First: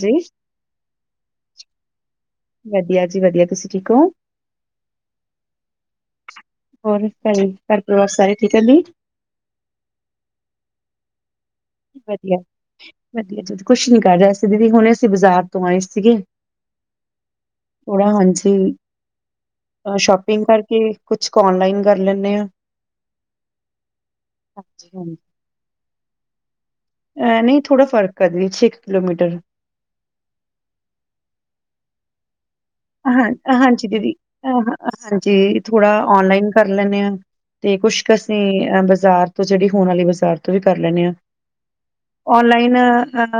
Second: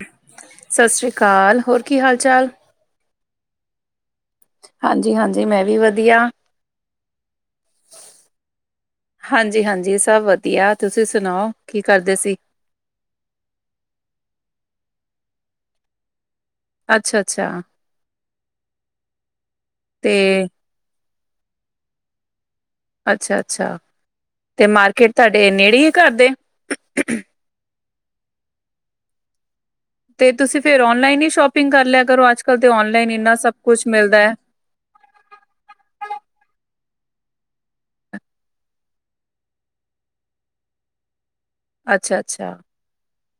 ਜੀ ਸਤਿ ਸ਼੍ਰੀ ਅਕਾਲ ਹੋਰ ਕੀ ਹਾਲ- ਚਾਲ? ਵਧੀਆ ਜੀ ਵਧੀਆ ਤੁਸੀਂ ਠੀਕ ਹੋ। ਹਾਂਜੀ ਹਾਂਜੀ ਮੈਂ ਵੀ ਵਧੀਆ। ਹੋਰ ਘਰ ਪਰਿਵਾਰ ਸਾਰੇ ਠੀਕ ਹੈ ਜੀ। ਹਾਂਜੀ -ਹਾਂਜੀ ਸਭ ਵਧੀਆ ਤੁਸੀਂ ਸੁਣਾਓ? ਕੀ ਕਰਦੇ ਸੀ? ਵਧਿਆ ਵਧੀਆ ਕੁਛ ਨੀ ਕਰ ਰਿਹਾ ਸੀ ਦੀਦੀ ਹੁਣੇ ਅਸੀਂ ਬਾਜ਼ਾਰ ਤੋਂ ਆਏ ਸੀਗੇ। ਅੱਛਾ ਅੱਛਾ ਥੋੜਾ ਹਾਂਜੀ ਅਹ ਸ਼ੋਪਿੰਗ ਤੇ ਕਰਕੇ। ਕੇ ਕੁਛ ਕੁ ਔਨਲਾਈਨ ਕਰ ਲੈਂਦੇ ਹਾਂ। ਅੱਛਾ -ਅੱਛਾ ਤੇ ਹਾਂਜੀ ਮਾਰਕੀਟ ਹਾਂਜੀ ਤੁਹਾਡੇ ਨੇੜੇ ਹੈ ਘਰ ਦੇ। ਮੈਂ ਨਹੀਂ ਥੋੜਾ ਫਰਕ ਕਰਦੇ ਵਿੱਚ ਛੇ ਕੁ ਕਿਲੋਮੀਟਰ। ਤੇ ਤੁਸੀਂ ਫਿਰ ਔਨਲਾਈਨ ਹੀ ਸ਼ੋਪਿੰਗ ਕਰ ਲਿਆ ਕਰੋ ਅੱਜ ਕਲ ਤੇ ਔਨਲਾਈਨ ਇੰਨਾ ਸਭ ਕੁਛ ਮਿਲਦਾ ਹੈ। ਅਸਲ ਜੀ ਥੋੜਾ ਔਨਲਾਈਨ ਕਰ ਲੈਂਦੇ ਹਾਂ। ਤੇ ਕੁਛ ਕੁ ਅਸੀਂ ਬਾਜ਼ਾਰ ਤੋਂ ਜਿਹੜੀ ਹੁਣ ਵਾਲੀ ਬਾਜ਼ਾਰ ਤੋਂ ਵੀ ਕਰ ਲੈਂਦੇ ਹਾਂ। ਅੱਛਾ ਅੱਛਾ ਔਨਲਾਈਨ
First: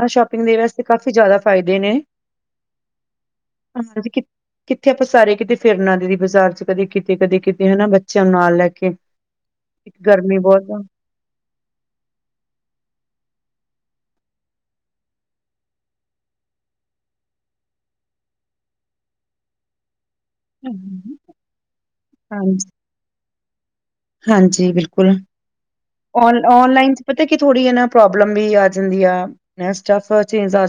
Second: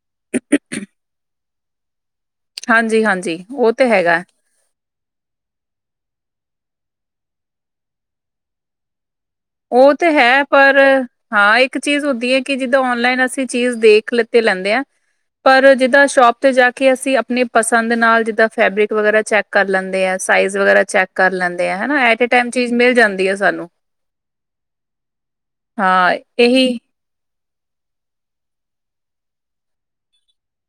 ਸ਼ੋਪਿੰਗ ਦੇ ਵਿਅਸਤ ਕਾਫੀ ਜ਼ਿਆਦਾ ਫਾਇਦੇ ਨੇ। ਹਾਂਜੀ -ਹਾਂਜੀ ਉਹ ਤੇ ਹਾਂਜੀ ਕਿ ਹੈਗਾ। ਕਿੱਥੇ ਆਪਾਂ ਸਾਰੇ ਕਿਤੇ ਫਿਰਨਾ ਦੀਦੀ ਬਾਜ਼ਾਰ ਚ ਕਦੇ ਕਿਤੇ ਕਦੇ ਕਿਤੇ ਹਨਾ ਬੱਚਿਆਂ ਨੂੰ ਨਾਲ ਲੈ ਕੇ। ਉਹ ਤੇ ਗਰਮੀ ਹੈ ਬਹੁਤ ਪਰ ਆ ਹਾਂ ਇੱਕ ਚੀਜ਼ ਹੁੰਦੀ ਹੈ ਕਿ ਜਿੱਦਾਂ ਔਨਲਾਈਨ ਅਸੀਂ ਚੀਜ਼ ਦੇਖ ਲਤੇ ਲੈਂਦੇ ਹਾਂ। ਪਰ ਜਿੱਦਾਂ ਸ਼ੋਪ ਤੇ ਜਾ ਕੇ ਅਸੀਂ ਆਪਣੇ ਪਸੰਦ ਨਾਲ ਜਿੱਦਾਂ ਫੈਬਰਿਕ ਵਗੈਰਾ ਚੈੱਕ ਕਰ ਲੈਂਦੇ ਆ। ਸਾਈਜ਼ ਵਗੈਰਾ ਚੈੱਕ ਕਰ ਲੈਂਦੇ ਐਟ ਟਾਈਮ ਹਾਂਜੀ ਚੀਜ਼ ਮਿਲ ਜਾਂਦੀ ਹੈ ਸਾਨੂੰ। ਹਾਂਜੀ ਬਿਲਕੁਲ ਹਾਂ ਇਹੀ ਔਨਲਾਈਨ। ਪਤਾ ਕੀ ਥੋੜੀ ਪ੍ਰੋਬਲਮ ਵੀ ਆ ਜਾਂਦੀ ਆ। ਸਟਫ ਚੇ ਜਾਂ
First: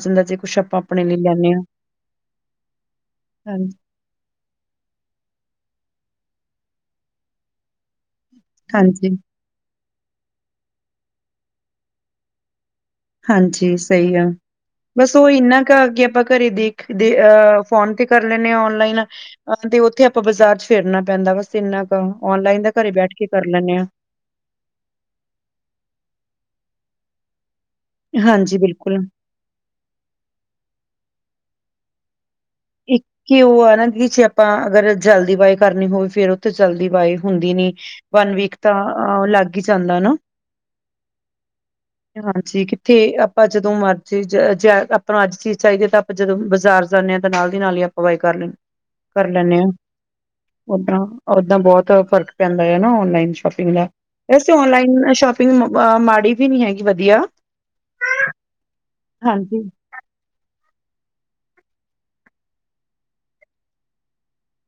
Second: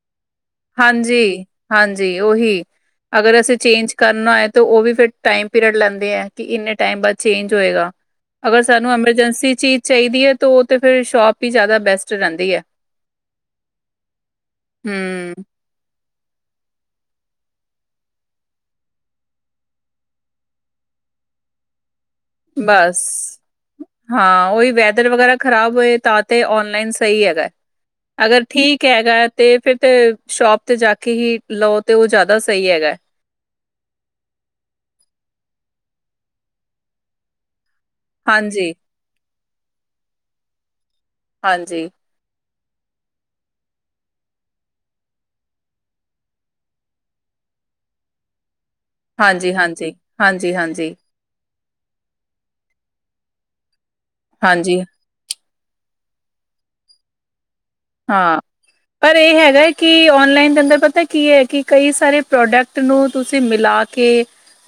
ਹਾਂਜੀ- ਹਾਂਜੀ ਉਹੀ ਅਗਰ ਅਸੀਂ ਹਾਂਜੀ ਚੇਂਜ ਕਰਨਾ ਏ ਤੇ ਉਹ ਵੀ ਫਿਰ ਟਾਈਮ ਪੀਰੀਅਡ ਲੈਂਦੇ ਆ ਕਿ ਇੰਨੇ ਟਾਈਮ ਬਾਅਦ ਚੇਂਜ ਹੋਏਗਾ। ਅਗਰ ਸਾਨੂੰ ਹਾਂਜੀ ਐਮਰਜੈਂਸੀ ਚੀਜ਼ ਚਾਹੀਦੀ ਹੈ ਤਾਂ ਉਹ ਤਾਂ ਫਿਰ ਸ਼ੋਪ ਹੀ ਜ਼ਿਆਦਾ ਬੈਸਟ ਰਹਿੰਦੀ ਹੈ। ਹਾਂਜੀ ਸਹੀ ਗੱਲ ਬਸ ਉਹ ਹਮ ਇੰਨਾ ਕੇ ਆਪਾਂ ਘਰੇ ਦੇਖ ਦੇ ਅਹ ਫੋਨ ਤੇ ਕਰ ਲੈਂਦੇ ਹਾਂ ਔਨਲਾਈਨ। ਹਾਂ ਤੇ ਉੱਥੇ ਆਪਾਂ ਬਾਜ਼ਾਰ ਚ ਫੇਰਨਾ ਪੈਂਦਾ ਬਸ ਇੰਨਾ ਕੁ, ਔਨਲਾਈਨ ਦਾ ਘਰੇ ਬਸ ਬੈਠ ਕੇ ਕਰ ਲੈਂਦੇ ਹਾਂ। ਹਾਂ ਉਹੀ ਵੈਦਰ ਵਗੈਰਾ ਖ਼ਰਾਬ ਹੋਏ ਤਾਂ ਤੇ ਔਨਲਾਈਨ ਸਹੀ ਹੈਗਾ। ਅਗਰ ਹਾਂਜੀ ਠੀਕ ਬਿਲਕੁਲ ਹੈਗਾ। ਤੇ ਫਿਰ ਤੇ ਸ਼ੋਪ ਤੇ ਜਾ ਕੇ ਹੀ ਲਓ ਤੇ ਉਹ ਜ਼ਿਆਦਾ ਸਹੀ ਹੈਗਾ। ਕਿ ਉਹ ਆ ਨਾ ਜੇ ਆਪਾਂ ਅਗਰ ਜਲਦੀ ਬਾਈਕ ਕਰਨੀ ਹੋਵੇ ਫਿਰ ਉਹ ਤੇ ਜਲਦੀ ਬਾਈਕ ਹੁੰਦੀ ਨੀ। ਵਨ ਵੀਕ ਹਾਂਜੀ, ਤਾਂ ਲੱਗ ਹੀ ਜਾਂਦਾ ਨਾ ਹਾਂਜੀ। ਹਾਂਜੀ ਕਿੱਥੇ ਆਪਾਂ ਜਦੋਂ ਮਰਜ਼ੀ ਆਪਾਂ ਨੂੰ ਅੱਜ ਚੀਜ਼ ਚਾਹੀਦੀ ਹੈ। ਤਾਂ ਆਪਾਂ ਜਦੋਂ ਬਾਜ਼ਾਰ ਜਾਂਦੇ ਹਾਂ। ਨਾਲ ਦੀ ਨਾਲ ਹੀ ਆਪਾਂ ਵਾਈ ਕਰ ਹਾਂਜੀ, ਲੈਂਦੇ ਹਾਂ ਹਾਂਜੀ, ਹਾਂਜੀ, ਹਾਂਜੀ, ਉਦਾਂ। ਉਦਾਂ ਬਹੁਤ ਫਰਕ ਪੈਂਦਾ ਹੈ ਨਾ ਔਨਲਾਈਨ ਸ਼ੋਪਿੰਗ ਦਾ ਵੈਸੇ ਹਾਂਜੀ, ਔਨਲਾਈਨ ਸ਼ ਫਿਰ ਮਾੜੀ ਵੀ ਨੀ ਹੈਗੀ ਵਧੀਆ। ਹਾਂ ਪਰ ਇਹ ਹਾਂਜੀ ਹੈਗਾ ਕੀ ਔਨਲਾਈਨ ਦੇ ਅੰਦਰ ਪਤਾ ਕੀ ਹੈ ਕਿ ਕਈ ਸਾਰੇ ਪ੍ਰੋਡਕਟ ਨੂੰ ਤੁਸੀਂ ਮਿਲਾ ਕੇ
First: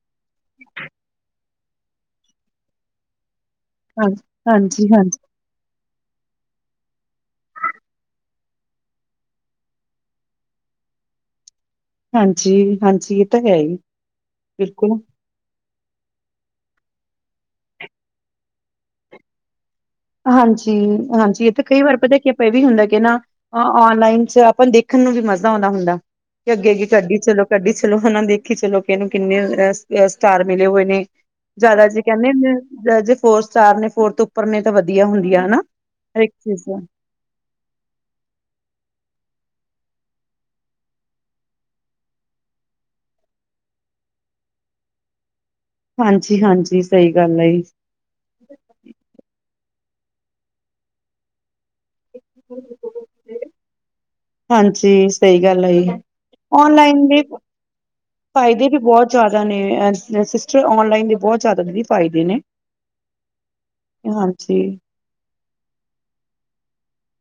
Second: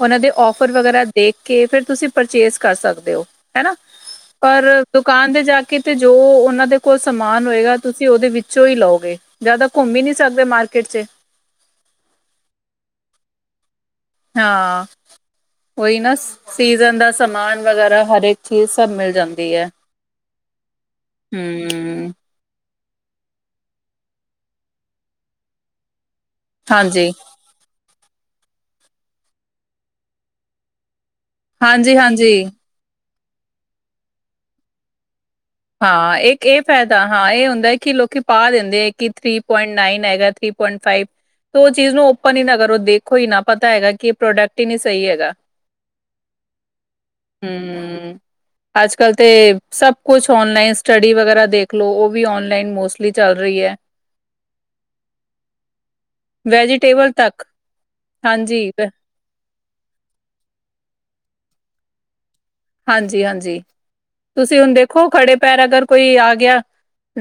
ਉਹਨਾਂ ਦੇ ਓਫਰ ਵਗੈਰਾ ਦੇਖ ਕੇ ਫਿਰ ਤੁਸੀ ਪਰਚੇਸ ਕਰ ਸਕਦੇ ਹੋ ਹਨਾ? ਹਾਂ ਪਰ ਹਾਂਜੀ ਹਾਂਜੀ ਦੁਕਾਨ ਤੇ ਜਾ ਕੇ ਤੇ ਜੋ ਉਹਨਾਂ ਦੇ ਕੋਲ ਸਮਾਨ ਹੋਏਗਾ ਤੁਸੀਂ ਉਹਦੇ ਵਿੱਚੋਂ ਹੀ ਲਓਗੇ ਜਿਆਦਾ ਘੁੰਮ ਹੀ ਨਹੀਂ ਸਕਦੇ ਮਾਰਕੀਟ ਚ, ਹਾਂਜੀ-ਹਾਂਜੀ ਇਹ ਤਾਂ ਹੈ ਹੀ ਹਾਂ। ਬਿਲਕੁਲ। ਉਹੀ ਨਾ ਸੀਜ਼ਨ ਦਾ ਸਮਾਨ ਵਗੈਰਾ ਹਰਕ ਚੀਜ਼ ਸਭ ਮਿਲ ਜਾਂਦੀ ਹੈ। ਹਾਂਜੀ-ਹਾਂਜੀ, ਇੱਥੇ ਕਈ ਵਾਰ ਹਮ ਪਤਾ ਕੀ ਇਹ ਵੀ ਹੁੰਦਾ ਕਿ ਨਾ, ਆਨਲਾਈਨ ਚ ਆਪਾਂ ਦੇਖਣ ਨੂੰ ਵੀ ਮਜ਼ਾ ਆਉਂਦਾ ਹੁੰਦਾ। ਤੇ ਅੱਗੇ-ਅੱਗੇ ਹਾਂਜੀ ਕੱਢੀ ਚਲੋ। ਕੱਢੀ ਚਲੋ ਹਨਾ ਦੇਖੀ ਚਲੋ ਕਿ ਇਹਨੂੰ ਕਿੰਨੇ ਅ ਸਟਾਰ ਮਿਲੇ ਹੋਏ ਨੇ। ਜ਼ਿਆਦਾ ਹਾਂਜੀ ਜੇ ਹਾਂਜੀ ਕਹਿੰਦੇ ਜੇ ਫੋਰ ਸਟਾਰ ਨੇ ਫੋਰ ਉੱਪਰ ਨੇ ਤਾਂ ਵਧੀਆ ਹੁੰਦੀਆਂ ਹਨਾ ਹਾਂ, ਹਰੇਕ ਇੱਕ ਇਹ ਚੀਜ਼ ਦਾ ਫ਼ਾਇਦਾ ਹਾਂ, ਇਹ ਹੁੰਦਾ ਹੈ ਕਿ ਲੋਕੀ ਪਾ ਦਿੰਦੇ ਹੈ ਕਿ ਥਰੀ ਪੁਆਇੰਟ ਨਾਈਨ ਹੈਗਾ ਥਰੀ ਪੁਇੰਟ ਫਾਈਵ। ਤੇ ਉਹ ਚੀਜ਼ ਨੂੰ ਓਪਨ ਹੀ ਨਾ ਕਰ ਉਹ ਦੇਖੋ ਹੀ ਨਾ ਪਤਾ ਹੈਗਾ ਕਿ ਇਹ ਪ੍ਰੋਡਕਟ ਹੀ ਨਹੀਂ ਸਹੀ ਹੈਗਾ। ਹਾਂਜੀ-ਹਾਂਜੀ, ਸਹੀ ਗੱਲ ਜੀ। ਹਮ ਅੱਜ ਕੱਲ੍ਹ ਤੇ, ਸਭ ਕੁਛ ਆਨਲਾਈਨ ਸਟੱਡੀ ਵਗੈਰਾ ਦੇਖ ਖਲੋ ਉਹ, ਵੀ ਆਨਲਾਈਨ ਮੋਸਟਲੀ ਚੱਲ ਰਹੀ ਹੈ। ਹਾਂਜੀ, ਸਹੀ ਗੱਲ ਹੈ ਜੀ, ਆਨਲਾਈਨ ਵੈਜੀਟੇਬਲ ਵੀ ਤੱਕ ਇਹ ਹਾਂਜੀ। ਵੀ ਬਹੁਤ ਜ਼ਿਆਦਾ ਨੇ ਸਿਸਟਰ ਆਨਲਾਈਨ ਦੇ ਬਹੁਤ ਜ਼ਿਆਦਾ ਫਾਇਦੇ ਨੇ ਹਾਂਜੀ-ਹਾਂਜੀ, ਤੁਸੀਂ ਹਾਂਜੀ, ਹੁਣ ਦੇਖੋ ਖੜੇ ਪੈਰ ਅਗਰ ਕੋਈ ਆ ਗਿਆ।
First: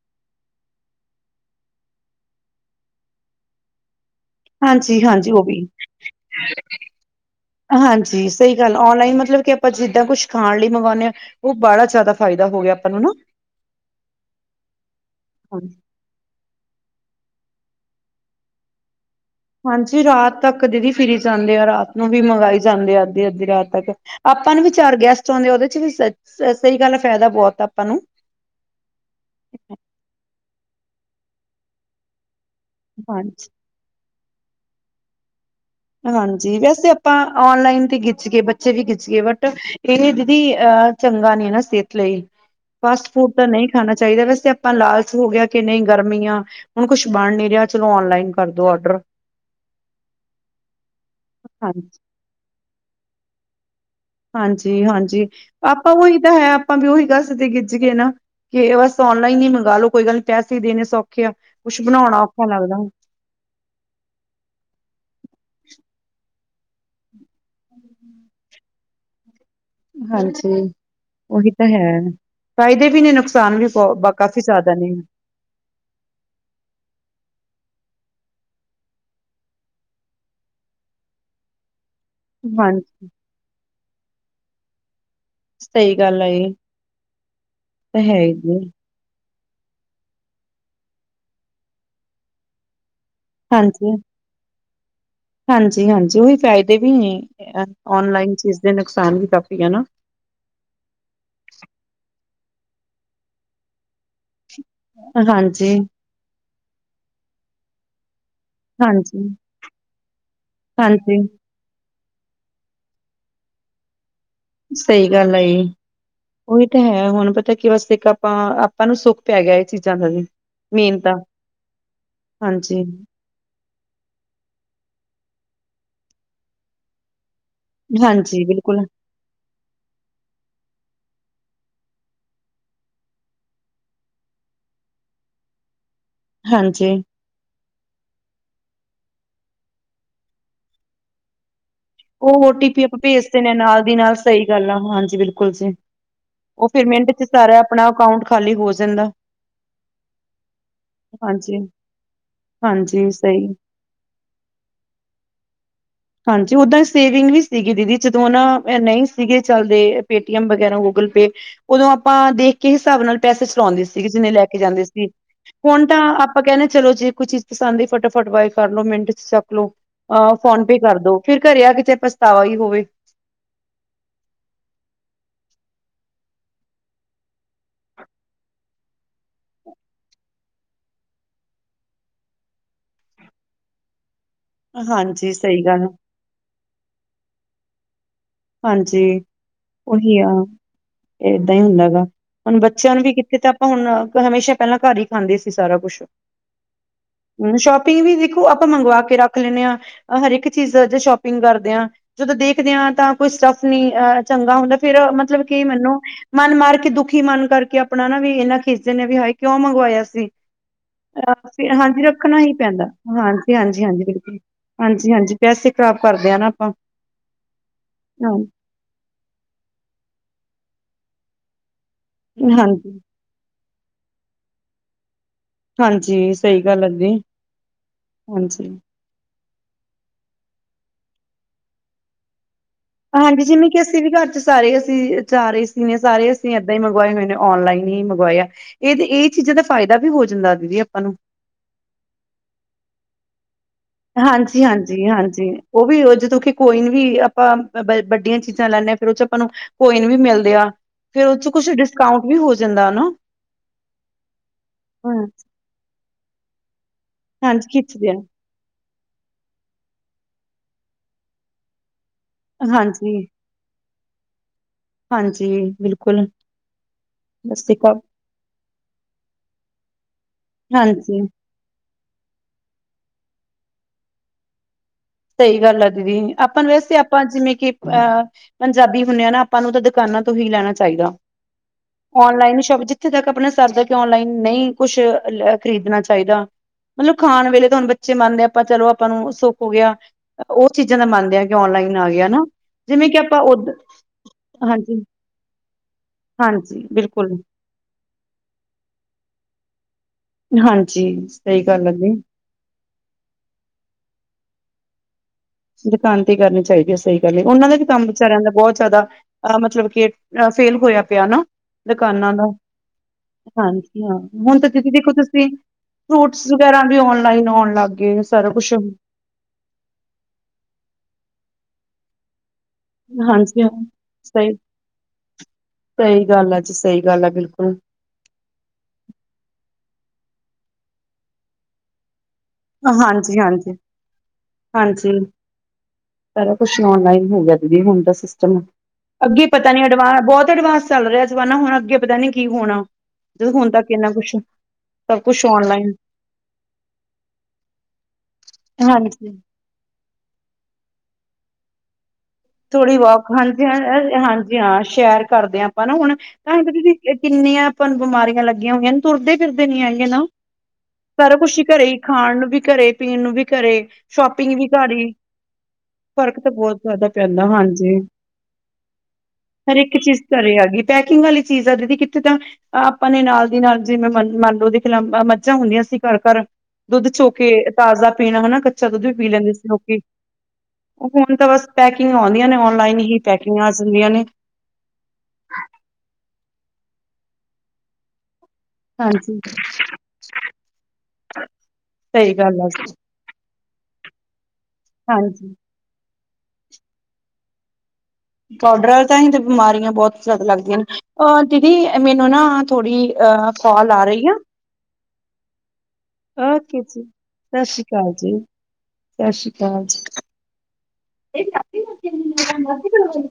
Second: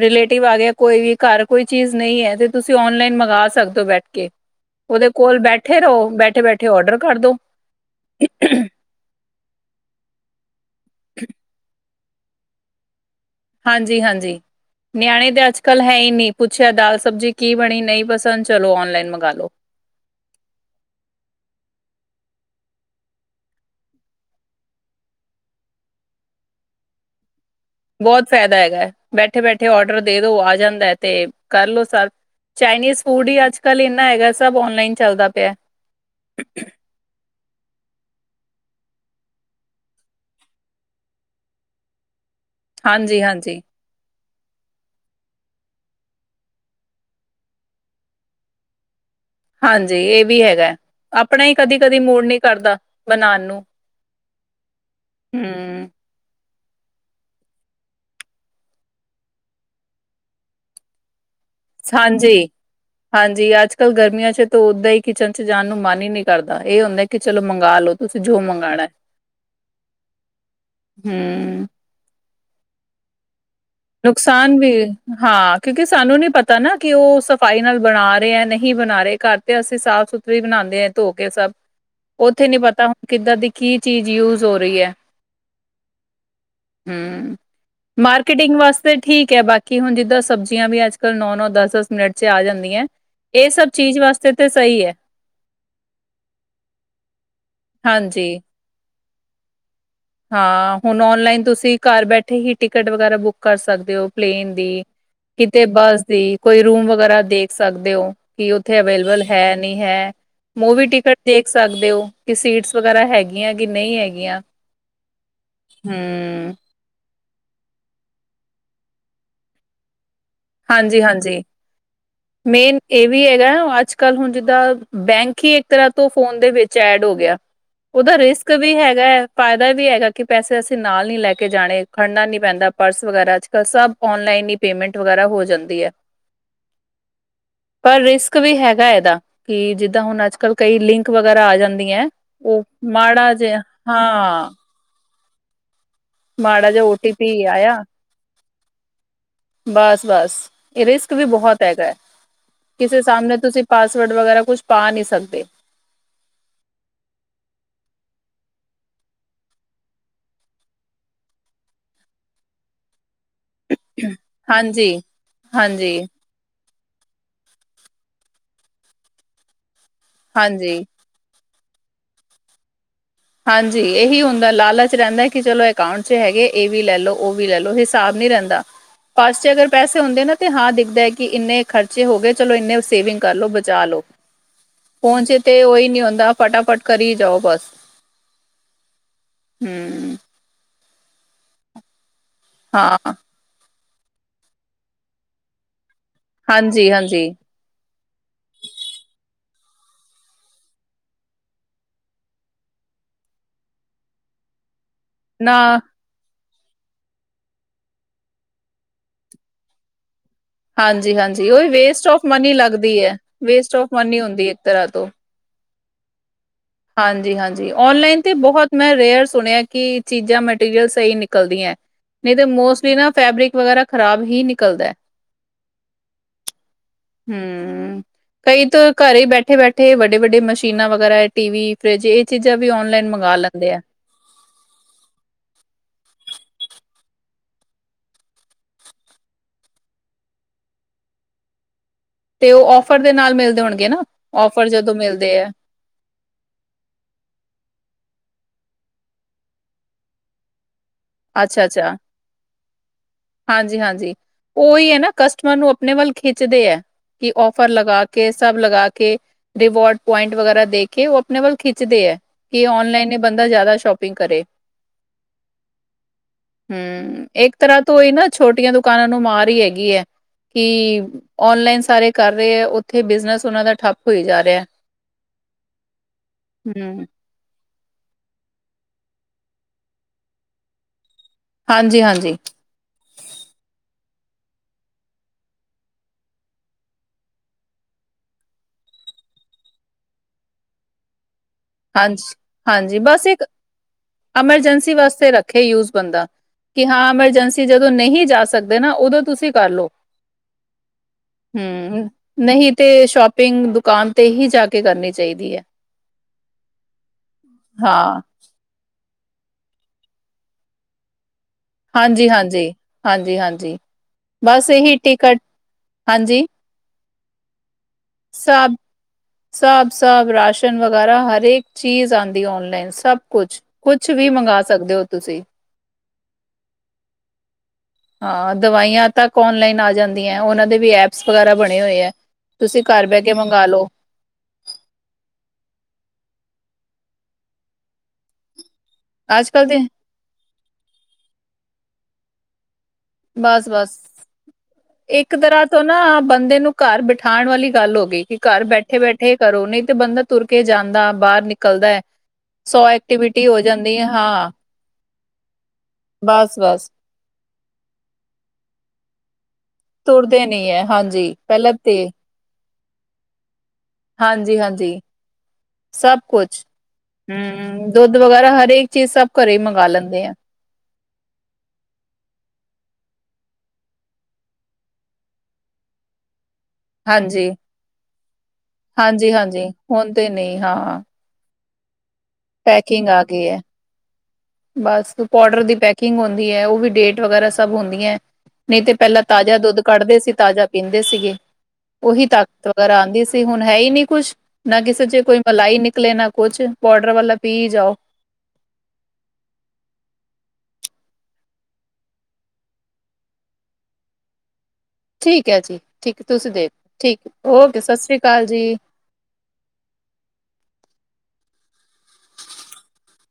ਰਿਲੇਟਿਵ ਆ ਗਿਆ ਕੋਈ ਵੀ ਘਰ ਕੋਈ ਚੀਜ਼ ਨਹੀਂ ਹੈ ਤੇ ਤੁਸੀਂ ਆਨਲਾਈਨ ਮੰਗਵਾ ਸਕਦੇ ਹੋ ਬੈਠ ਕੇ ਉਹਦੇ ਹਾਂਜੀ-ਹਾਂਜੀ ਕੋਲ ਉਹ ਵੀ ਬੈਠੇ ਰਹੋ ਬੈਠੇ ਬੈਠੇ ਔਡਰ ਕਰਦੋ। ਆਨਲਾਈਨ ਮਤਲਬ ਕਿ ਆਪਾਂ ਜਿੱਦਾਂ ਕੁਛ ਖਾਣ ਲਈ ਮੰਗਵਾਉਂਦੇ ਹਾਂ, ਉਹ ਬੜਾ ਜ਼ਿਆਦਾ ਫਾਇਦਾ ਹੋ ਗਿਆ ਆਪਾਂ ਨੂੰ ਨਾ ਹਾਂਜੀ-ਹਾਂਜੀ, ਨਿਆਣੇ ਤਾਂ ਅੱਜ ਕੱਲ੍ਹ ਹੈ ਹੀ ਨਹੀਂ। ਪੁੱਛਿਆ ਦਾਲ ਸਬਜ਼ੀ ਕੀ ਬਣੀ ਨਹੀਂ ਪਸੰਦ ਚਲੋ ਆਨਲਾਈਨ ਮੰਗਾ ਲੋ। ਹਾਂਜੀ, ਰਾਤ ਤੱਕ ਦੀਦੀ ਫਿਰੀ ਜਾਂਦੇ ਆ ਰਾਤ ਨੂੰ ਵੀ ਮੰਗਵਾਈ ਜਾਂਦੇ ਆ ਅੱਧੀ ਅੱਧੀ ਰਾਤ ਤੱਕ। ਆਪਾਂ ਨੂੰ ਵੀ ਚਾਰ ਗੈਸਟ ਆਉਂਦੇ ਆ ਉਹਦੇ ਚ ਵੀ ਸਹੀ ਗੱਲ ਹੈ ਫਾਇਦਾ ਬਹੁਤ ਆਪਾਂ ਨੂੰ। ਬਹੁਤ ਫਾਇਦਾ ਹੈਗਾ, ਬੈਠੇ ਬੈਠੇ ਔਡਰ ਦੇ ਦੋ ਆ ਜਾਂਦਾ ਤੇ ਕਰਲੋ ਸਰ ਚਾਈਨੀਜ਼ ਫੂਡ ਹੀ ਹਾਂਜੀ ਅੱਜ ਕੱਲ੍ਹ ਇਨਾ ਹੈਗਾ ਸਭ ਆਨਲਾਈਨ ਚੱਲਦਾ ਪਿਆ ਹਾਂਜੀ ਵੈਸੇ ਆਪਾਂ, ਆਨਲਾਈਨ ਤੇ ਖਿੱਚ ਗਏ ਬੱਚੇ ਵੀ ਖਿੱਚ ਗਏ ਬਟ ਇਹ ਦੀਦੀ ਅਹ ਚੰਗਾ ਨੀ ਹੈ ਨਾ ਸਿਹਤ ਲਈ ਫਾਸਟ ਹਾਂਜੀ ਫੂਡ ਤਾਂ ਹਾਂਜੀ ਨਹੀਂ ਖਾਣਾ ਚਾਹੀਦਾ ਵੈਸੇ ਆਪਾਂ ਲਾਲਚ ਹੋ ਗਿਆ ਕਿ ਨਹੀਂ ਗਰਮੀਆਂ ਹੁਣ ਕੁਛ ਬਣ ਨੀ ਰਿਹਾ ਚਲੋ ਆਨਲਾਈਨ ਕਰਦੋ ਔਡਰ, ਹਾਂਜੀ, ਇਹ ਵੀ ਹੈਗਾ ਆਪਣਾ ਹੀ ਕਦੀ ਹਾਂਜੀ ਕਦੀ ਮੂੜ ਨੀ ਕਰਦਾ ਬਣਾਉਣ ਨੂੰ, ਹਾਂਜੀ-ਹਾਂਜੀ, ਹਮ ਆਪਾਂ ਉਹੀ ਤਾਂ ਹੈ ਆਪਾਂ ਵੀ ਉਹੀ ਗ ਤੇ ਗਿੱਜ ਗਏ ਨਾ ਕਿ ਬਸ ਆਨਲਾਈਨ ਹੀ ਮੰਗਵਾ ਲੋ ਕੋਈ ਗੱਲ ਨ ਪੈਸੇ ਦੇਣੇ ਸੌਖੇ ਆ। ਬਣਾਉਣਾ ਔਖਾ ਸਾਂਝੇ, ਲੱਗਦਾ ਹਾਂਜੀ, ਅੱਜ ਕੱਲ੍ਹ ਗਰਮੀਆਂ ਚ ਤਾਂ ਓਦਾਂ ਹੀ ਕਿਚਨ ਚ ਜਾਣ ਨੂੰ ਮਨ ਹੀ ਨਹੀਂ ਕਰਦਾ, ਇਹ ਹੁੰਦਾ, ਕਿ, ਚਲੋ ਮੰਗਵਾ ਲੋ ਤੁਸੀਂ ਜੋ ਮੰਗਾਵਾਉਣਾ। ਹਾਂਜੀ, ਉਹੀ ਹੂੰ, ਤਾਂ ਹੈ, ਫਾਇਦੇ ਵੀ ਨੇ ਨੁਕਸਾਨ ਵੀ [unintelligible] ਕਾਫ਼ੀ ਨੁਕਸਾਨ ਵੀ ਜ਼ਿਆਦਾ ਨੇ। ਹਾਂ, ਕਿਉਂਕਿ ਸਾਨੂੰ ਨੀ ਪਤਾ ਨਾ ਕਿ ਉਹ ਸਫ਼ਾਈ ਨਾਲ ਬਣਾ ਰਹੇ ਹੈ ਨਹੀਂ ਬਣਾ ਰਹੇ ਘਰ ਤੇ ਅਸੀਂ ਸਾਫ਼ ਸੁਥ ਥਰੇ ਵੀ ਬਣਾਉਂਦੇ ਹੈ ਧੋ ਕੇ ਸਭ। [inaudible] ਉੱਥੇ ਨੀ ਪਤਾ ਹੁਣ ਹਾਂਜੀ। ਕਿੱਦਾਂ ਦੀ ਕੀ ਚੀਜ਼ ਯੂਜ ਹੋ ਰਹੀ ਹੈ। ਸਹੀ ਗੱਲ ਆ ਇਹ ਹਮ, ਤਾਂ ਹੈ ਹੀ ਮਾਰਕੀਟਿੰਗ ਜੀ। ਵਾਸਤੇ। ਤੇ ਠੀਕ ਹੈ, ਬਾਕੀ ਹੁਣ ਜਿੱਦਾਂ ਸਬਜ਼ੀਆਂ ਵੀ ਅੱਜ ਕੱਲ੍ਹ ਨੌ ਨੌ ਦਸ ਦਸ ਮਿੰਟ ਚ ਆ ਜਾਂਦੀਆਂ। ਇਹ ਸਭ ਹਾਂਜੀ। ਚੀਜ਼ ਵਾਸਤੇ ਤੇ ਸਹੀ ਹੈ। ਹਾਂਜੀ-ਹਾਂਜੀ, ਉਹੀ ਫਾਇਦੇ ਵੀ ਨੇ ਹਾਂਜੀ। ਆਨਲਾਈਨ ਚੀਜ਼ ਦੇ ਨੁਕਸਾਨ ਵੀ ਕਾਫ਼ੀ ਹੈ ਨਾ। ਹਾਂ ਹੁਣ ਆਨਲਾਈਨ ਤੁਸੀਂ ਘਰ ਬੈਠੇ ਹੀ ਟਿਕਟ ਵਗੈਰਾ ਬੁੱਕ ਕਰ ਸਕਦੇ ਹੋ। ਪਲੇਨ ਦੀ ਕਿਤੇ ਹਾਂਜੀ-ਹਾਂਜੀ-ਹਾਂਜੀ ਬੱਸ ਦੀ ਕੋਈ ਰੂਮ ਵਗੈਰਾ ਦੇਖ ਸਕਦੇ ਹੋ। ਕਿ ਉੱਥੇ ਅਵੇਲੇਬਲ ਹੈ ਨਹੀਂ ਹੈ, ਮੂਵੀ ਟਿਕਟ ਦੇਖ ਦੇ ਸਕਦੇ ਹੋ, ਕਿ ਸੀਟਸ ਵਗੈਰਾ ਹੈਗੀਆਂ ਕਿ ਨਹੀਂ ਹੈਗੀਆਂ। ਸਹੀ ਗੱਲ ਆ ਜੀ, ਹਮ ਉਹੀ, ਹੈ ਹੁਣ ਪਤਾ ਕੀ ਬਸ ਇੱਕ ਆਪਾਂ ਆਪਾਂ ਨੂੰ ਸੁੱਖ ਪੈ ਗਿਆ ਇਹ ਚੀਜ਼ਾਂ ਦਾ ਵੀ। ਮੇਨ ਹਾਂਜੀ ਤਾਂ ਹਾਂਜੀ ਹਾਂਜੀ, ਮੇਨ ਇਹ ਵੀ ਵੀ ਹੈਗਾ ਅੱਜ ਕੱਲ ਹੁਣ ਜਿੱਦਾਂ ਬੈਂਕ ਹੀ ਇੱਕ ਤਰ੍ਹਾਂ ਤੋਂ ਫੋਨ ਦੇ ਵਿੱਚ ਐਡ ਹੋ ਗਿਆ ਉਹਦਾ ਹਾਂਜੀ ਰਿਸਕ ਵੀ ਬਿਲਕੁਲ ਹੈਗਾ ਹੈ ਫਾਇਦਾ ਵੀ ਹੈਗਾ ਕਿ ਪੈਸੇ ਅਸੀਂ ਨਾਲ ਨ ਲੈ ਕੇ ਜਾਣੇ ਖੜਨਾ ਨੀ ਪੈਂਦਾ ਪਰਸ ਵਗੈਰਾ ਚ ਸ ਨਲਾਈਨ ਹੀ ਪੇਮੈਂਟ ਵਗੈਰਾ ਹੋ ਜਾਂਦੀ ਹੈ ਹਾਂਜੀ ਪਰ ਰਿਸਕ ਵੀ ਹੈਗਾ ਇਹਦਾ ਕਿ ਜਿੱਦਾਂ ਹੁਣ ਅੱਜ ਕਲ ਕਈ ਲਿੰਕ ਵਗੈਰਾ ਆ ਜਾਂਦੀਆਂ ਹੈ ਉਹ ਓ ਟੀ ਪੀ ਆਪਾਂ ਮਾੜਾ ਭੇਜਦੇ ਨੇ ਹਾਂ ਜਿਹਾ ਨਾਲ ਦੀ ਨਾਲ ਸਹੀ ਹਾਂ ਗੱਲ ਆ ਹਾਂਜੀ ਬਿਲਕੁਲ ਜੀ ਉਹ ਮਾੜਾ ਜਿਹਾ ਫਿਰ ਓ ਮਿੰਟ ਟੀ ਚ ਪੀ ਸਾਰਾ ਆਇਆ ਆਪਣਾ ਅਕਾਊਂਟ ਖਾਲੀ ਹੋ ਜਾਂਦਾ ਬਸ ਬਸ ਇਹ ਰਿਸਕ ਵੀ ਹਾਂਜੀ, ਬਹੁਤ ਹੈਗਾ ਕਿਸੇ ਹਾਂਜੀ ਸਾਹਮਣੇ ਸਹੀ ਤੁਸੀਂ ਪਾਸਵਰਡ ਵਗੈਰਾ ਕੁਛ ਪਾ ਨਹੀਂ ਸਕਦੇ ਹਾਂਜੀ ਉਓਦਾਂ ਸੇਵਿੰਗ ਵੀ ਸੀਗੀ ਦੀਦੀ ਜਦੋਂ ਉਹਨਾਂ ਨਹੀਂ ਸੀਗੇ ਚੱਲਦੇ ਪੇਟੀਐਮ ਵਗੈਰਾ ਗੂਗਲ ਪੇ ਉਦੋਂ ਆਪਾਂ ਦੇਖ ਕੇ ਹਿਸਾਬ ਨਾਲ ਪੈਸੇ ਚਲਾਉਂਦੇ ਸੀਗੇ ਜਿਨੇ ਲੈ ਕੇ ਜਾਂਦੇ ਹਾਂਜੀ ਸੀ ਹੁਣ ਤਾਂ ਹਾਂਜੀ ਆਪਾਂ ਕਹਿੰਦੇ ਚਲੋ ਜੇ ਕੋਈ ਚੀਜ਼ ਪਸੰਦ ਫਟਾਫਟ ਬਾਏ ਕਰ ਲੋ ਮਿੰਟ ਚੱਕ ਲੋ ਅਹ ਫੋਨ ਪੇ ਹਾਂਜੀ ਕਰ ਦੋ ਫਿਰ ਘਰੇ ਆ ਕਿ ਤੇ ਪਛਤਾਵਾ ਹੀ ਹੋਵੇ ਹਾਂਜੀ ਇਹੀ ਹੁੰਦਾ ਲਾਲਚ ਰਹਿੰਦਾ ਕਿ ਚਲੋ ਅਕਾਊਂਟ ਚ ਹੈਗੇ ਇਹ ਵੀ ਲੈ ਲੋ ਉਹ ਵੀ ਲੈ ਲਓ ਹਿਸਾਬ ਨਹੀਂ ਰਹਿੰਦਾ ਪਰਸ ਚ ਅਗਰ ਪੈਸੇ ਹੁੰਦੇ ਨਾ ਤੇ ਹਾਂ ਦਿਖਦਾ ਹੈ ਕਿ ਇੰਨੇ ਖਰਚੇ ਹੋ ਗਏ ਚਲੋ ਇੰਨੇ ਸੇਵਿੰਗ ਕਰ ਲੋ ਬਚਾ ਲ ਲੋ ਹਾਂਜੀ ਪਹੁੰਚੇ ਤੇ ਸਹੀ ਗੱਲ ਉਹੀ ਨਹੀਂ ਹੁੰਦਾ ਫਟਾਫਟ ਕਰੀ ਜਾਓ ਬਸ ਹਾਂਜੀ ਹਮ ਉਹੀ ਆ ਏਦਾਂ ਹੀ ਹੁੰਦਾ ਗਾ ਹੁਣ ਬੱਚਿਆਂ ਨੂੰ ਵੀ ਹਾਂ ਕਿੱਥੇ ਤਾਂ ਆਪਾਂ ਹੁਣ ਹਮੇਸ਼ਾ ਪਹਿਲਾਂ ਘਰ ਹੀ ਖਾਂਦੇ ਸੀ ਸਾਰਾ ਕੁਛ ਹਾਂਜੀ ਹਾਂਜੀ ਹ ਸ਼ੋਪਿੰਗ ਵੀ ਦੇਖੋ ਆਪਾਂ ਮੰਗਵਾ ਕੇ ਰੱਖ ਲੈਂਦੇ ਹਾਂ ਹਰਕ ਚੀਜ਼ ਜ ਸ਼ੋਪਿੰਗ ਕਰਦੇ ਹਾਂ ਜਦੋਂ ਦੇਖਦੇ ਹਾਂ ਤਾਂ ਕੋਈ ਸਟੱਫ ਨੀ ਅਹ ਚੰਗਾ ਹੁੰਦਾ ਫੇਿਰ ਮਤਲਬ ਨਾ ਕੀ ਮੈਨੂੰ ਮਨ ਮਾਰ ਕੇ ਦੁਖੀ ਮਨ ਕਰਕੇ ਆਪਣਾ ਨਾ ਵੀ ਇਹਨਾਂ ਕਿਸੇ ਨੇ ਵੀ ਹਾਏ ਕਿਉਂ ਮੰਗਵਾਇਆ ਸੀ ਹਾਂਜੀ ਹਾਂਜੀ ਉਹੀ ਅ ਹਾਂਜੀ ਵੇਸਟ ਆਫ ਰੱਖਣਾ ਹੀ ਮਨੀ ਪੈਂਦਾ ਲੱਗਦੀ ਹੈ ਹਾਂਜੀ ਵੇਸਟ ਹਾਂਜੀ ਆਫ ਹਾਂਜੀ ਮਨੀ ਹੁੰਦੀ ਇੱਕ ਤਰ੍ਹਾਂ ਤੋਂ ਹਾਂਜੀ ਹਾਂਜੀ ਪੈਸੇ ਖ਼ਰਾਬ ਕਰਦੇ ਆ ਨਾ ਆਪਾਂ ਹਾਂਜੀ ਹਾਂਜੀ ਔਨਲਾਈਨ ਤੇ ਹਾਂ ਬਹੁਤ ਮੈਂ ਰੇਅਰ ਸੁਣਿਆ ਕਿ ਚੀਜ਼ਾਂ ਮਟੀਰੀਅਲ ਸਹੀ ਨਿਕਲਦੀਆਂ ਨਹੀਂ ਤੇ ਮੋਸਟਲੀ ਹਾਂਜੀ। ਨਾ ਫੈਬਰਿਕ ਵਗੈਰਾ ਖਰਾਬ ਹੀ ਨਿਕਲਦਾ ਹਾਂਜੀ ਸਹੀ ਗੱਲ ਹੈ ਜੀ ਹੂੰ ਕਈ ਹਾਂਜੀ। ਤਾਂ ਘਰੇ ਹੀ ਬੈਠੇ ਬੈਠੇ ਵੱਡੇ ਵੱਡੇ ਮਸ਼ੀਨਾਂ ਵਗੈਰਾ ਹੈ ਟੀ ਵੀ ਫਰਿਜ ਇਹ ਚੀਜ਼ਾਂ ਵੀ ਔਨਲਾਈਨ ਮੰਗਾ ਲੈਂਦੇ ਆ ਤੁਸੀ ਵੀ ਘਰ ਚ ਸਾਰੇ ਅਸੀਂ ਜਾ ਰਹੇ ਸੀ ਨੇ ਸਾਰੇ ਅਸੀਂ ਏਦਾਂ ਹੀ ਮੰਗਵਾਏ ਹੋਏ ਨੇ ਔਨਲਾਈਨ ਹੀ ਮੰਗਵਾਏਆ ਇਹਦੇ ਇਹ ਚੀਜ਼ਾਂ ਦਾ ਫਾਇਦਾ ਵੀ ਹੋ ਜਾਂਦਾ ਦੀਦੀ ਆਪਾਂ ਨੂੰ ਤੇ ਉਹ ਆਫਰ ਦੇ ਨਾਲ ਮਿਲਦੇ ਹੋਣਗੇ ਨਾ ਹਾਂਜੀ ਔਫਰ ਜਦੋਂ ਹਾਂਜੀ ਮਿਲਦੇ ਹਾਂਜੀ ਆ ਉਹ ਵੀ ਜਦੋਂ ਕਿ ਕੋਈ ਵੀ ਆਪਾਂ ਵੱਡੀਆਂ ਚੀਜ਼ਾਂ ਲੈਂਦੇ ਹਾਂ ਫੇਰ ਉਹ ਚ ਆਪਾਂ ਨੂੰ ਕੋਈ ਨੀ ਮਿਲਦੇ ਆ। ਫੇਰ ਉਹ ਚ ਕੁਛ ਅੱਛਾ-ਅੱਛਾ ਡਿਸਕਾਊਂਟ ਵੀ ਹੋ ਜਾਂਦਾ ਨਾ ਹਾਂਜੀ-ਹਾਂਜੀ ਉਹੀ ਹੈ ਨਾ ਹਾਂ, ਕਸਟਮਰ ਨੂੰ। ਆਪਣੇ ਵੱਲ ਖਿੱਚਦੇ ਆ ਕਿ ਹਾਂਜੀ ਓਫਰ ਲਗਾ ਖਿੱਚਦੇ ਆ ਕੇ। ਸਬ ਲਗਾ ਕੇ, ਰਿਵਾਰਡ ਪੁਇੰਟ ਵਗੈਰਾ ਦੇ ਕੇ ਉਹ ਆਪਣੇ ਵੱਲ ਖਿਚਦੇ ਆ ਕਿ ਔਨਲਾਈਨ ਈ ਹਾਂਜੀ। ਬੰਦਾ ਜ਼ਿਆਦਾ ਸ਼ੋਪਿੰਗ ਕਰੇ। ਹਾਂਜੀ, ਬਿਲਕੁਲ। ਹੂੰ, ਸਤਿ ਇੱਕ ਸ਼੍ਰੀ ਤਰ੍ਹਾਂ ਅਕਾਲ ਤੋਂ ਹੀ ਨਾ ਛੋਟੀਆਂ ਦੁਕਾਨਾਂ ਨੂੰ ਮਾਰ ਈ ਹੈਗੀ ਹੈ ਕਿ। ਹਾਂਜੀ ਔਨਲਾਈਨ ਸਾਰੇ ਕਰ ਰਹੇ ਐ, ਉੱਥੇ ਬਿਜਨਸ ਉਹਨਾਂ ਦਾ ਠੱਪ ਹੋਈ ਜਾ ਰਿਹਾ। ਸਹੀ ਗੱਲ ਆ ਦੀਦੀ, ਆਪਾਂ ਵੈਸੇ ਹੂੰ, ਆਪਾਂ ਜਿਵੇਂ ਕਿ। ਅਹ, ਪੰਜਾਬੀ ਹੁੰਦੇ ਆ ਨਾ ਆਪਾਂ ਨੂੰ ਤਾਂ ਦੁਕਾਨਾਂ ਤੋਂ ਹੀ ਲੈਣਾ ਚਾਹੀਦਾ। ਹਾਂਜੀ-ਹਾਂਜੀ, ਹਾਂਜੀ। ਓਨਲਾਈਨ ਸਬ। ਇੱਥੇ ਤੱਕ ਆਪਣਾ ਸਰ ਦਾ ਓਨਲਾਈਨ ਨਹੀਂ ਕੁਛ ਖਰੀਦਣਾ ਚਾਹੀਦਾ। ਮਤਲਬ ਖਾਣ ਵੇਲੇ ਤਾਂ ਹੁਣ ਬੱਚੇ ਮੰਨਦੇ ਹਾਂ ਆਪਾਂ ਚਲੋ ਆਪਾਂ ਨੂੰ ਸੁੱਖ ਹੋ ਗਿਆ ਉਹ ਚੀਜ਼ਾਂ ਦਾ ਮੰਨਦੇ ਹਾਂ। ਔਨਲਾਈਨ ਆ ਗਿਆ ਹਾਂਜੀ, ਹਨਾ ਹਾਂਜੀ ਜਿਵੇਂ ਕਿ ਬਸ ਆਪਾਂ ਇੱਕ ਉਧ। ਐਮਰਜੈਂਸੀ ਵਾਸਤੇ ਰੱਖੇ ਯੂਜ ਬੰਦਾ ਕਿ ਹਾਂਜੀ ਹਾਂ ਬਿਲਕੁਲ ਐਮਰਜੈਂਸੀ। ਜਦੋਂ ਨਹੀਂ ਜਾ ਸਕਦੇ ਨਾ ਉਦੋਂ ਤੁਸੀਂ ਕਰਲੋ। ਹਾਂਜੀ, ਸਹੀ ਗੱਲ ਹੈ ਜੀ ਨਹੀਂ ਤੇ, ਸ਼ੋਪਿੰਗ ਦੁਕਾਨ ਤੇ ਹੀ ਜਾ ਕੇ ਕਰਨੀ ਚਾਹੀਦੀ ਏ। ਦੁਕਾਨ ਤੋਂ ਕਰਨੀ ਚਾਹੀਦੀ ਹੈ ਸਹੀ ਗੱਲ ਉਹਨਾਂ ਦਾ ਵੀ ਕੰਮ ਹਾਂ, ਵਿਚਾਰਿਆਂ ਦਾ ਬਹੁਤ ਜ਼ਿਆਦਾ। ਅ, ਮਤਲਬ ਕਿ ਫੇਲ ਹੋਇਆ ਪਿਆ ਨਾ। ਦੁਕਾਨਾਂ ਦਾ, ਹਾਂਜੀ-ਹਾਂਜੀ, ਹਾਂਜੀ-ਹਾਂਜੀ ਹਾਂਜੀ ਹਾਂ ਹੁਣ ਤਾਂ ਬਸ ਦੀਦੀ ਇਹੀ ਦੇਖੋ ਟਿਕਟ ਤੁਸੀਂ ਫਰੂਟਸ। ਰਾਂ ਵੀ ਔਨਲਾਈਨ ਆਉਣ ਲੱਗ। ਗਏ ਸਾਰਾ ਕੁਛ ਸਾਬ-ਸਾਬ ਰਾਸ਼ਨ ਵਗੈਰਾ ਹਰੇਕ ਚੀਜ਼ ਆਉਂਦੀ ਓਨਲਾਈਨ। ਸਭ ਕੁਛ, ਹਾਂਜੀ ਹਾਂ ਕੁਛ ਵੀ ਸਹੀ ਮੰਗਵਾ ਸਕਦੇ ਓ ਤੁਸੀ। ਸਹੀ ਗੱਲ ਏ ਜੀ ਸਹੀ ਗੱਲ ਏ ਬਿਲਕੁਲ। ਹਾਂ, ਦਵਾਈਆਂ ਤੱਕ ਓਨਲਾਈਨ ਆ ਜਾਂਦੀਆਂ ਉਹਨਾਂ ਦੇ ਵੀ ਐਪਸ ਵਗੈਰਾ ਬਣੇ ਹੋਏ ਐ। ਤੁਸੀਂ ਘਰ ਬਹਿ ਕੇ ਹਾਂਜੀ ਹਾਂਜੀ ਮੰਗਾਲੋ। ਹਾਂਜੀ, ਸਾਰਾ ਕੁਛ ਔਨਲਾਈਨ ਹੋ ਗਿਆ ਦੀਦੀ ਹੁਣ ਦਾ ਸਿਸਟਮ ਅੱਗੇ, ਅੱਜ-ਕੱਲ ਪਤਾ ਨੀ ਦੇ ਅਡਵਾਂ ਬਹੁਤ ਐਡਵਾਂਸ ਚੱਲ ਰਿਹਾ ਸਮਾਂ ਹੁਣ ਅੱਗੇ ਪਤਾ ਨੀ ਕੀ ਹੋਣਾ ਜਦੋਂ ਹੁਣ ਤੱਕ ਬਸ-ਬਸ, ਇੰਨਾ ਕੁਛ ਸਭ ਇੱਕ ਕੁਛ ਤਰ੍ਹਾਂ ਤੋਂ ਔਨਲਾਈਨ ਨਾ ਬੰਦੇ ਨੂੰ। ਘਰ ਬਿਠਾਣ ਵਾਲੀ ਗੱਲ ਹੋ ਗਈ ਕਿ ਘਰ ਬੈਠੇ ਹਾਂਜੀ ਬੈਠੇ ਕਰੋ ਨਹੀਂ ਤੇ ਬੰਦ। ਤੁਰ ਕੇ ਜਾਂਦਾ ਬਾਹਰ ਨਿਕਲਦਾ ਏ। ਥੋੜ੍ਹੀ ਬਹੁਤ ਹਾਂਜੀ ਹ ਹਾਂਜੀ ਹਾਂ ਸ਼ੇਰ ਕਰਦੇ ਹਾਂ ਆਪਾਂ ਨਾ ਹੁਣ ਤਾਂ। ਬਸ-ਬਸ ਇਹ ਕਿੰਨੀਆਂ ਆਪਾਂ ਨੂੰ ਬਿਮਾਰੀਆਂ ਲੱਗੀਆਂ ਹੋਈਆਂ ਨੇ ਤੁਰਦੇ। ਫਿਰਦੇ ਨੀ ਹੈਗੇ ਨਾ ਤੁਰਦੇ ਨੀ ਹੈ ਹਾਂਜੀ ਸਾਰਾ ਕੁਛ ਹੀ ਪਹਿਲਾਂ ਘਰੇ ਤੇ ਹੀ ਖਾਣ ਨੂੰ ਵੀ ਘਰੇ ਪੀਣ ਨੂੰ ਵੀ ਘਰੇ। ਸ਼ੋਪਿੰਗ ਵੀ ਹਾਂਜੀ-ਹਾਂਜੀ ਘਰੇ, ਸਭ ਫਰਕ ਤਾਂ ਕੁਛ ਬਹੁਤ ਜ਼ਿਆਦਾ। ਪੈਂਦਾ ਹੂੰ ਹਾਂਜੀ ਦੁੱਧ, ਵਗੈਰਾ ਹਰੇਕ ਚੀਜ਼ ਸਭ ਘਰੇ ਹੀ ਹਰ ਮੰਗਵਾ ਇੱਕ ਚੀਜ਼ ਲੈਂਦੇ ਆ। ਹੈਗੀ ਪੈਕਿੰਗ ਵਾਲੀ ਚੀਜ਼ ਆ ਦੀਦੀ ਕਿੱਥੇ ਤਾਂ। ਆਪਾਂ ਨੇ ਨਾਲ ਦੀ ਨਾਲ ਜਿਵੇਂ ਨ ਮੰਨ ਲਓ ਦੇਖ ਲਾ ਮੱਝਾਂ ਹੁੰਦੀਆਂ ਸੀ ਘਰ ਘਰ ਦੁੱਧ ਚੋ ਕੇ ਹਾਂਜੀ ਤਾਜ਼ਾ ਪੀਣਾ ਹਨਾ ਕੱਚਾ ਦੁੱਧ ਵੀ ਪੀ ਲੈਂਦੇ ਸੀ ਹਾਂਜੀ-ਹਾਂਜੀ ਲੋਕ ਹੁਣ ਤੇ ਨਹੀਂ ਹਾਂ ਫੁਨ ਤਾਂ ਬਸ ਪੈਕਿੰਗ ਆਉਂਦੀਆਂ ਨੇ ਔਨਲਾਈਨ ਪੈਕਿੰਗ ਹੀ ਆ ਗਈ ਹੈ ਪੈਕਿੰਗਾਂ ਆ ਜਾਂਦੀਆਂ ਨੇ। ਬਸ, ਪਾੋਡਰ ਦੀ ਪੈਕਿੰਗ ਹੁੰਦੀ ਹੈ ਉਹ ਵੀ ਡੇਟ ਵਗੈਰਾ ਸਭ ਹੁੰਦੀਆਂ ਐ ਨਹੀਂ ਤੇ, ਪਹਿਲਾਂ ਹਾਂਜੀ ਤਾਜ਼ਾ ਦੁੱਧ ਕੱਢਦੇ ਸੀ ਤਾਜ਼ਾ ਪੀਂਦੇ ਸੀਗੇ ਉਹੀ, ਸਹੀ ਗੱਲ ਤਾਕਤ ਆ ਵਗੈਰਾ ਆਉਂਦੀ ਸੀ ਹੁਣ ਹੈ ਹੀ ਨਹੀਂ ਕੁਝ ਨਾ, ਕਿਸੇ ਚ ਕੋਈ ਹਾਂਜੀ ਮਲਾਈ ਨਿਕਲੇ ਨਾ ਕੁਛ ਪੋਡਰ ਵਾਲਾ ਪੀ ਜਾਓ [unintelligible] ਤਾਂ ਹੀ ਤਾਂ ਬਿਮਾਰੀਆਂ ਬਹੁਤ ਜ਼ਿਆਦਾ ਲੱਗਦੀਆਂ ਨੇ ਅਹ ਦੀਦੀ ਮੈਨੂੰ ਨਾ ਥੋੜ੍ਹੀ ਅਹ ਕਾਲ ਆ ਰਹੀ ਆ ਠੀਕ ਹੈ, ਜੀ ਠੀਕ ਤੁਸੀਂ ਦੇਖ ਠੀਕ ਓਕੇ ਸਤਿ ਸ਼੍ਰੀ ਅਕਾਲ ਜੀ ਸਤਿ ਸ਼੍ਰੀ ਅਕਾਲ ਜ।